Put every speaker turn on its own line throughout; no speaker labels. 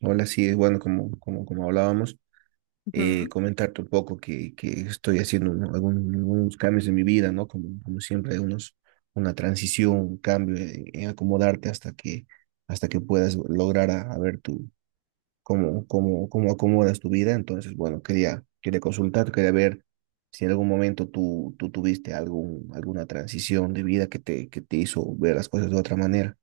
Hola, sí, es bueno, como hablábamos,
Ujú.
comentarte un poco que estoy haciendo, ¿no? Algunos cambios en mi vida, ¿no? Como siempre, una transición, un cambio en acomodarte hasta que puedas lograr a ver tú cómo acomodas tu vida. Entonces, bueno, quería consultar, quería ver si en algún momento tú tuviste alguna transición de vida que te hizo ver las cosas de otra manera.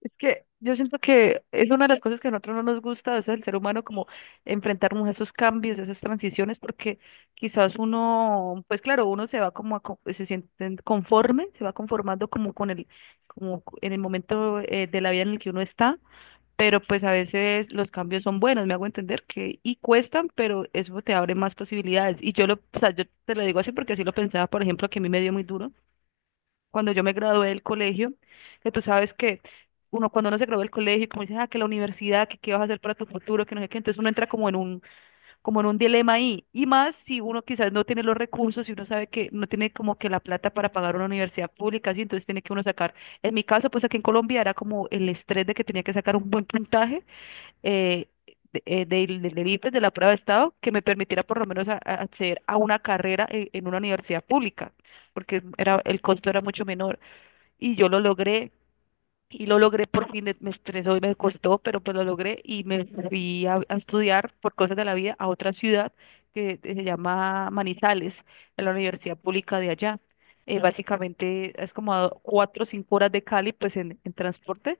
Es que yo siento que es una de las cosas que a nosotros no nos gusta, es el ser humano como enfrentarnos a esos cambios, a esas transiciones, porque quizás uno, pues claro, uno se va como, se siente conforme, se va conformando como con el, como en el momento de la vida en el que uno está, pero pues a veces los cambios son buenos, me hago entender que, y cuestan, pero eso te abre más posibilidades. Y yo lo, o sea, yo te lo digo así porque así lo pensaba, por ejemplo, que a mí me dio muy duro cuando yo me gradué del colegio, que tú sabes que uno cuando uno se gradúa del colegio, como dicen, ah, que la universidad, que qué vas a hacer para tu futuro, que no sé qué, entonces uno entra como en un, dilema ahí, y más si uno quizás no tiene los recursos, si uno sabe que no tiene como que la plata para pagar una universidad pública, así, entonces tiene que uno sacar, en mi caso, pues aquí en Colombia era como el estrés de que tenía que sacar un buen puntaje, eh, del ICFES, de la prueba de estado, que me permitiera por lo menos acceder a una carrera en una universidad pública porque era, el costo era mucho menor y yo lo logré y lo logré por fin, me estresó y me costó, pero pues lo logré y me fui a estudiar por cosas de la vida a otra ciudad que se llama Manizales, en la Universidad Pública de allá. Básicamente es como a 4 o 5 horas de Cali, pues en transporte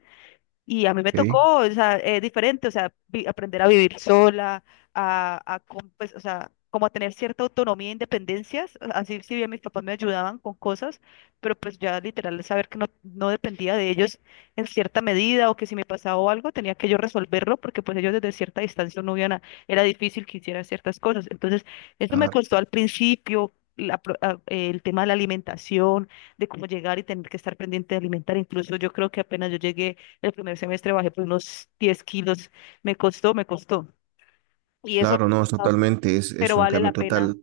y a mí me
Sí,
tocó, o sea, diferente, o sea, aprender a vivir sola, a, pues, o sea, como a tener cierta autonomía e independencias, así si bien mis papás me ayudaban con cosas, pero pues ya literal saber que no, no dependía de ellos en cierta medida o que si me pasaba algo tenía que yo resolverlo porque pues ellos desde cierta distancia no iban era difícil que hiciera ciertas cosas. Entonces, eso me
claro,
costó al principio. El tema de la alimentación, de cómo llegar y tener que estar pendiente de alimentar. Incluso yo creo que apenas yo llegué el primer semestre bajé por unos 10 kilos. Me costó, me costó. Y eso, me
claro,
ha
no, es
costado,
totalmente, es
pero
un
vale
cambio
la pena.
total.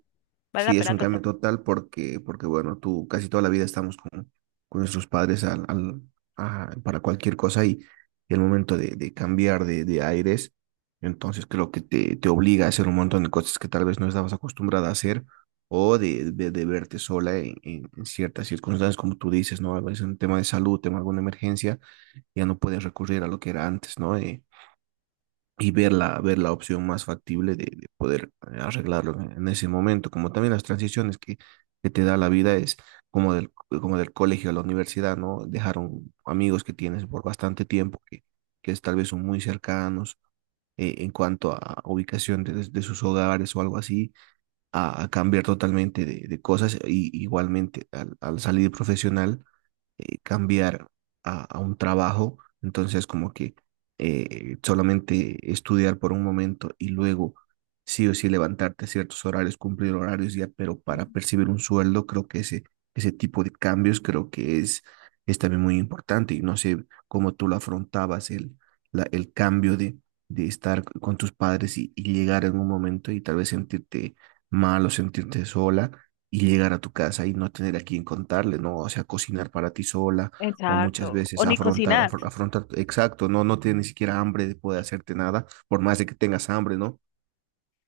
Vale
Sí,
la
es
pena
un
total.
cambio total porque, porque bueno, tú casi toda la vida estamos con nuestros padres para cualquier cosa, y el momento de cambiar de aires, entonces creo que te obliga a hacer un montón de cosas que tal vez no estabas acostumbrada a hacer o de verte sola en ciertas circunstancias, como tú dices, ¿no? A veces un tema de salud, tema de alguna emergencia, ya no puedes recurrir a lo que era antes, ¿no? Y ver la opción más factible de poder, arreglarlo en ese momento, como también que te da la vida, es como del, como del colegio a la universidad, ¿no? Dejaron amigos que tienes por bastante tiempo, que es, tal vez son muy cercanos, en cuanto a ubicación de sus hogares o algo así, a cambiar totalmente de cosas, y igualmente al salir profesional, cambiar a un trabajo, entonces como que solamente estudiar por un momento y luego sí o sí levantarte a ciertos horarios, cumplir horarios ya, pero para percibir un sueldo. Creo que ese tipo de cambios creo que es también muy importante, y no sé cómo tú lo afrontabas, el cambio de estar con tus padres, y llegar en un momento y tal vez sentirte mal o sentirte sola y llegar a tu casa y no tener a quien contarle, ¿no? O sea, cocinar para ti sola, o
Exacto.
muchas
O
veces
ni
afrontar,
cocinar.
afrontar, exacto, no, no tienes ni siquiera hambre de poder hacerte nada, por más de que tengas hambre, ¿no?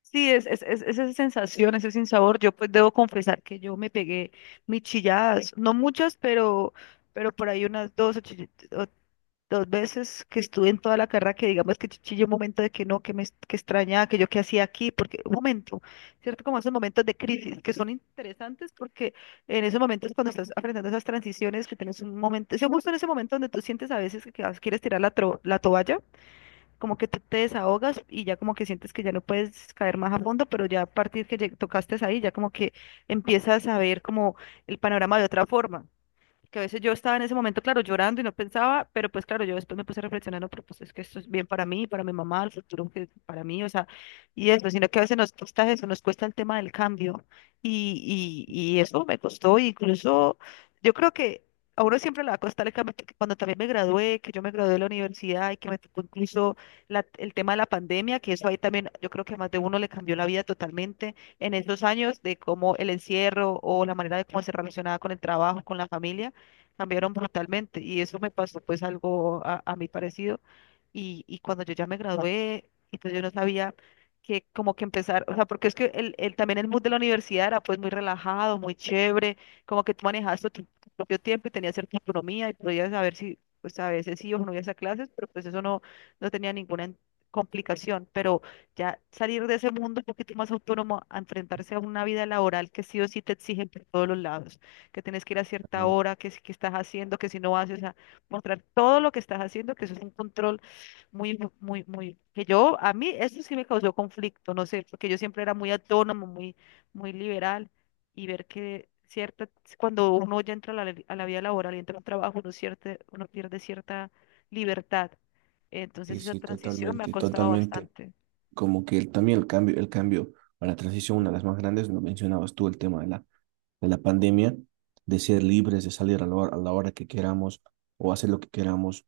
Sí, es, es esa sensación, ese sinsabor. Yo pues debo confesar que yo me pegué mis chilladas. No muchas, pero por ahí unas dos o, dos veces que estuve en toda la carrera que digamos que chillé un momento de que no, que que extrañaba, que yo qué hacía aquí, porque un momento, ¿cierto? Como esos momentos de crisis que son interesantes porque en esos momentos cuando estás aprendiendo esas transiciones, que tienes un momento, es justo en ese momento donde tú sientes a veces que quieres tirar la, la toalla, como que tú te desahogas y ya como que sientes que ya no puedes caer más a fondo, pero ya a partir que tocaste ahí, ya como que empiezas a ver como el panorama de otra forma que a veces yo estaba en ese momento, claro, llorando y no pensaba, pero pues claro, yo después me puse reflexionando pero pues es que esto es bien para mí, para mi mamá, el futuro que para mí, o sea, y eso, sino que a veces nos cuesta eso, nos cuesta el tema del cambio y eso me costó, y incluso yo creo que a uno siempre le va a costar el cambio, porque cuando también me gradué, que yo me gradué de la universidad y que me tocó incluso el tema de la pandemia, que eso ahí también yo creo que a más de uno le cambió la vida totalmente en esos años de cómo el encierro o la manera de cómo se relacionaba con el trabajo, con la familia cambiaron brutalmente y eso me pasó pues algo a mí parecido y cuando yo ya me gradué, entonces yo no sabía que como que empezar, o sea, porque es que el, también el mood de la universidad era pues muy relajado, muy chévere, como que tú manejabas tu, tu propio tiempo y tenías cierta autonomía y podías saber si, pues a veces sí o no ibas a clases, pero pues eso no, no tenía ninguna complicación, pero ya salir de ese mundo un poquito más autónomo a enfrentarse a una vida laboral que sí o sí te exigen por todos los lados que tienes que ir a cierta
Totalmente.
hora, que si que estás haciendo, que si no haces, o sea, mostrar todo lo que estás haciendo, que eso es un control muy, que yo, a mí, eso sí me causó conflicto, no sé, porque yo siempre era muy autónomo, muy, muy liberal, y ver que cierta, cuando uno ya entra a la vida laboral y entra a un trabajo, uno, cierta, uno pierde cierta libertad.
Sí,
Entonces esa
sí,
transición me ha
totalmente,
costado
totalmente.
bastante.
Como que también el cambio a la transición, una de las más grandes, lo mencionabas tú, el tema de la pandemia, de ser libres, de salir a la hora que queramos o hacer lo que queramos,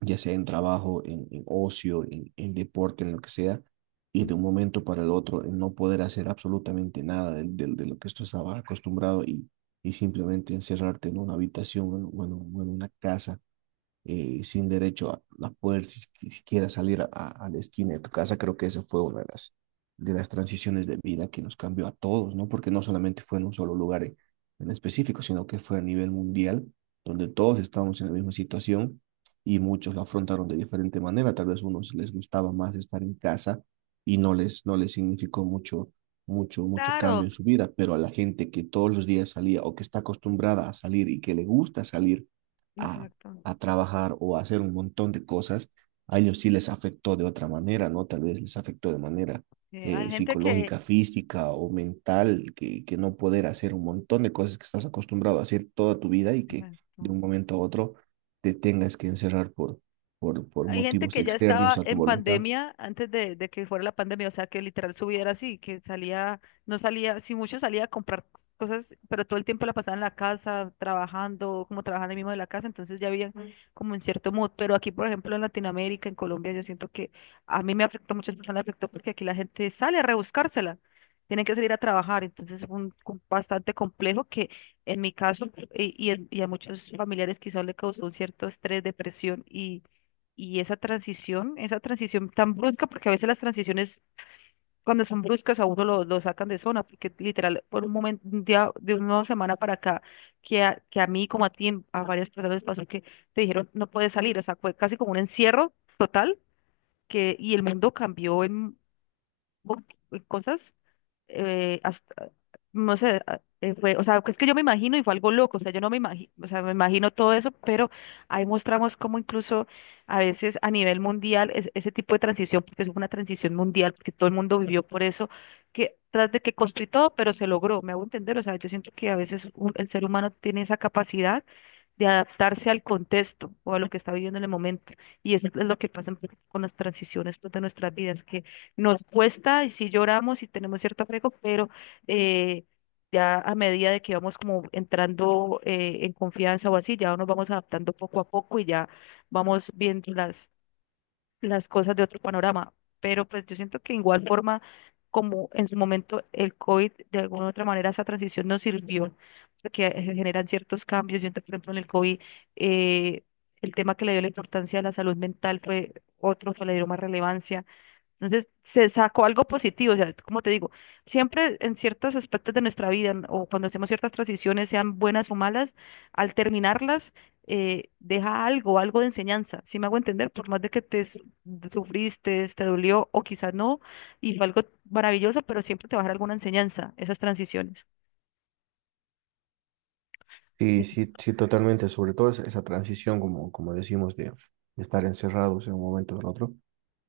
ya sea en trabajo, en ocio, en deporte, en lo que sea, y
Mm.
de un momento para el otro en no poder hacer absolutamente nada de lo que tú estabas acostumbrado, y simplemente encerrarte en una habitación o en una casa, sin derecho a poder siquiera salir la esquina de tu casa. Creo que esa fue una de las transiciones de vida que nos cambió a todos, ¿no? Porque no solamente fue en un solo lugar en específico, sino que fue a nivel mundial, donde todos estábamos en la misma situación y muchos la afrontaron de diferente manera. Tal vez a unos les gustaba más estar en casa y no les significó mucho. Mucho, mucho cambio
Claro.
en su vida, pero a la gente que todos los días salía o que está acostumbrada a salir y que le gusta salir, a,
Exacto.
a trabajar o a hacer un montón de cosas, a ellos sí les afectó de otra manera, ¿no? Tal vez les afectó de manera
Sí, hay gente que...
psicológica, física o mental, que no poder hacer un montón de cosas que estás acostumbrado a hacer toda tu vida y que de
Exacto.
un momento a otro te tengas que encerrar por
Hay gente
motivos
que ya
externos
estaba
a tu
en
voluntad.
pandemia antes de que fuera la pandemia, o sea, que literal su vida era así, que salía, no salía, si mucho salía a comprar cosas, pero todo el tiempo la pasaba en la casa, trabajando, como trabajando ahí mismo de la casa, entonces ya había mm como un cierto mood, pero aquí, por ejemplo, en Latinoamérica, en Colombia, yo siento que a mí me afectó, a muchas personas me afectó porque aquí la gente sale a rebuscársela, tienen que salir a trabajar, entonces es un bastante complejo que en mi caso y, y a muchos familiares quizás le causó un cierto estrés, depresión y esa transición tan brusca, porque a veces las transiciones cuando son bruscas a uno lo sacan de zona, porque literal, por un momento, un día, de una semana para acá, que a mí como a ti, a varias personas les pasó que te dijeron no puedes salir, o sea, fue casi como un encierro total, y el mundo cambió en cosas hasta, no sé, fue, o sea, es que yo me imagino y fue algo loco, o sea, yo no me imagino, o sea, me imagino todo eso, pero ahí mostramos cómo incluso a veces a nivel mundial ese tipo de transición, porque es una transición mundial, porque todo el mundo vivió por eso, que tras de que construí todo, pero se logró, me hago entender, o sea, yo siento que a veces el ser humano tiene esa capacidad de adaptarse al contexto o a lo que está viviendo en el momento. Y eso es lo que pasa un poco con las transiciones pues, de nuestras vidas, que nos cuesta y sí lloramos y tenemos cierto apego, pero eh, ya a medida de que vamos como entrando en confianza o así, ya nos vamos adaptando poco a poco y ya vamos viendo las cosas de otro panorama, pero pues yo siento que de igual forma, como en su momento el COVID, de alguna u otra manera esa transición nos sirvió, porque generan ciertos cambios. Siento que, por ejemplo, en el COVID, eh, el tema que le dio la importancia a la salud mental fue otro que le dio más relevancia. Entonces, se sacó algo positivo, o sea, como te digo, siempre en ciertos aspectos de nuestra vida o cuando hacemos ciertas transiciones, sean buenas o malas, al terminarlas, deja algo, algo de enseñanza, si me hago entender, por más de que te sufriste, te dolió o quizás no, y fue algo maravilloso, pero siempre te va a dar alguna enseñanza, esas transiciones.
Sí, sí, sí, totalmente, sobre todo esa, esa transición, como, como decimos, de estar encerrados en un momento al otro,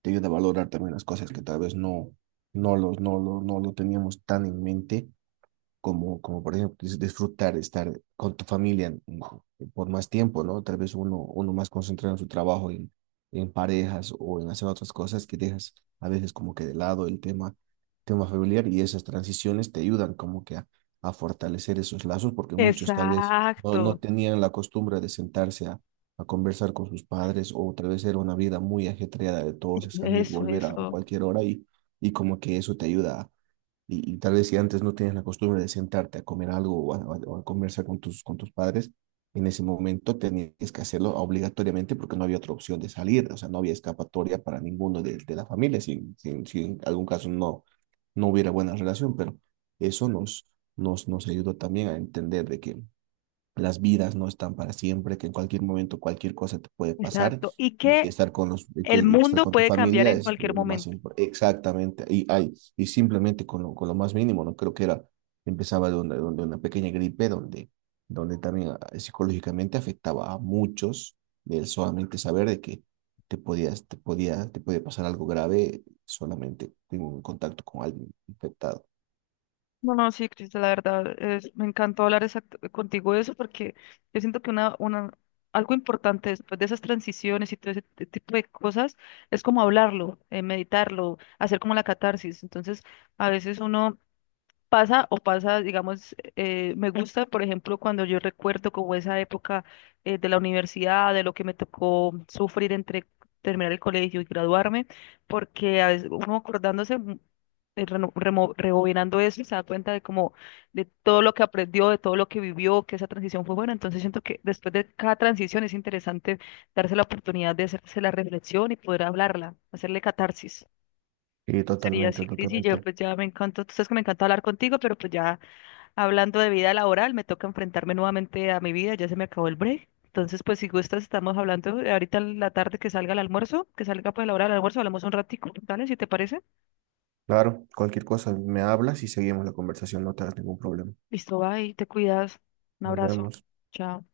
te ayuda a valorar también las cosas que tal vez no lo teníamos tan en mente, como, como por ejemplo disfrutar, estar con tu familia, mm, por más tiempo, ¿no? Tal vez uno más concentrado en su trabajo, en parejas o en hacer otras cosas que dejas a veces como que de lado tema familiar, y esas transiciones te ayudan como que a fortalecer esos lazos porque muchos tal vez no
Exacto,
tenían la costumbre de sentarse a conversar con sus padres, o tal vez era una vida muy ajetreada de todos, de salir,
eso,
volver a
eso,
cualquier hora, y como que eso te ayuda a, y tal vez si antes no tenías la costumbre de sentarte a comer algo o a conversar con tus padres, en ese momento tenías que hacerlo obligatoriamente porque no había otra opción de salir, o sea, no había escapatoria para ninguno de la familia, si, si en algún caso no, no hubiera buena relación, pero eso nos ayudó también a entender de que las vidas no están para siempre, que en cualquier momento cualquier cosa te puede pasar.
exacto. Y que
Y
el
que estar
mundo
con tu
puede cambiar
familia
en
es,
cualquier
lo más
momento.
importante. Exactamente, y simplemente con lo más mínimo, ¿no? Creo que era, empezaba de una pequeña gripe donde, donde también, ah, psicológicamente afectaba a muchos el solamente saber de que te podías, te podía, te puede pasar algo grave solamente en un contacto con alguien infectado.
No, no, sí, Crista, la verdad, me encantó hablar contigo de eso porque yo siento que una, algo importante después de esas transiciones y todo ese tipo de cosas es como hablarlo, meditarlo, hacer como la catarsis. Entonces, a veces uno pasa o pasa, digamos, me gusta, por ejemplo, cuando yo recuerdo como esa época de la universidad, de lo que me tocó sufrir entre terminar el colegio y graduarme, porque a veces uno acordándose, rebobinando eso, se da cuenta de como de todo lo que aprendió, de todo lo que vivió, que esa transición fue buena. Entonces siento que después de cada transición es interesante darse la oportunidad de hacerse la reflexión y poder hablarla, hacerle catarsis.
Y
Sería
totalmente,
así, Cris, y yo
totalmente.
pues ya me encantó, tú sabes que me encanta hablar contigo, pero pues ya hablando de vida laboral, me toca enfrentarme nuevamente a mi vida, ya se me acabó el break. Entonces, pues si gustas, estamos hablando ahorita en la tarde que salga el almuerzo, que salga pues la hora del almuerzo, hablamos un ratico, ¿vale? Si te parece.
Claro, cualquier cosa me hablas y seguimos la conversación, no te hagas ningún problema.
Listo, bye, te cuidas. Un
Nos
abrazo.
vemos.
Chao.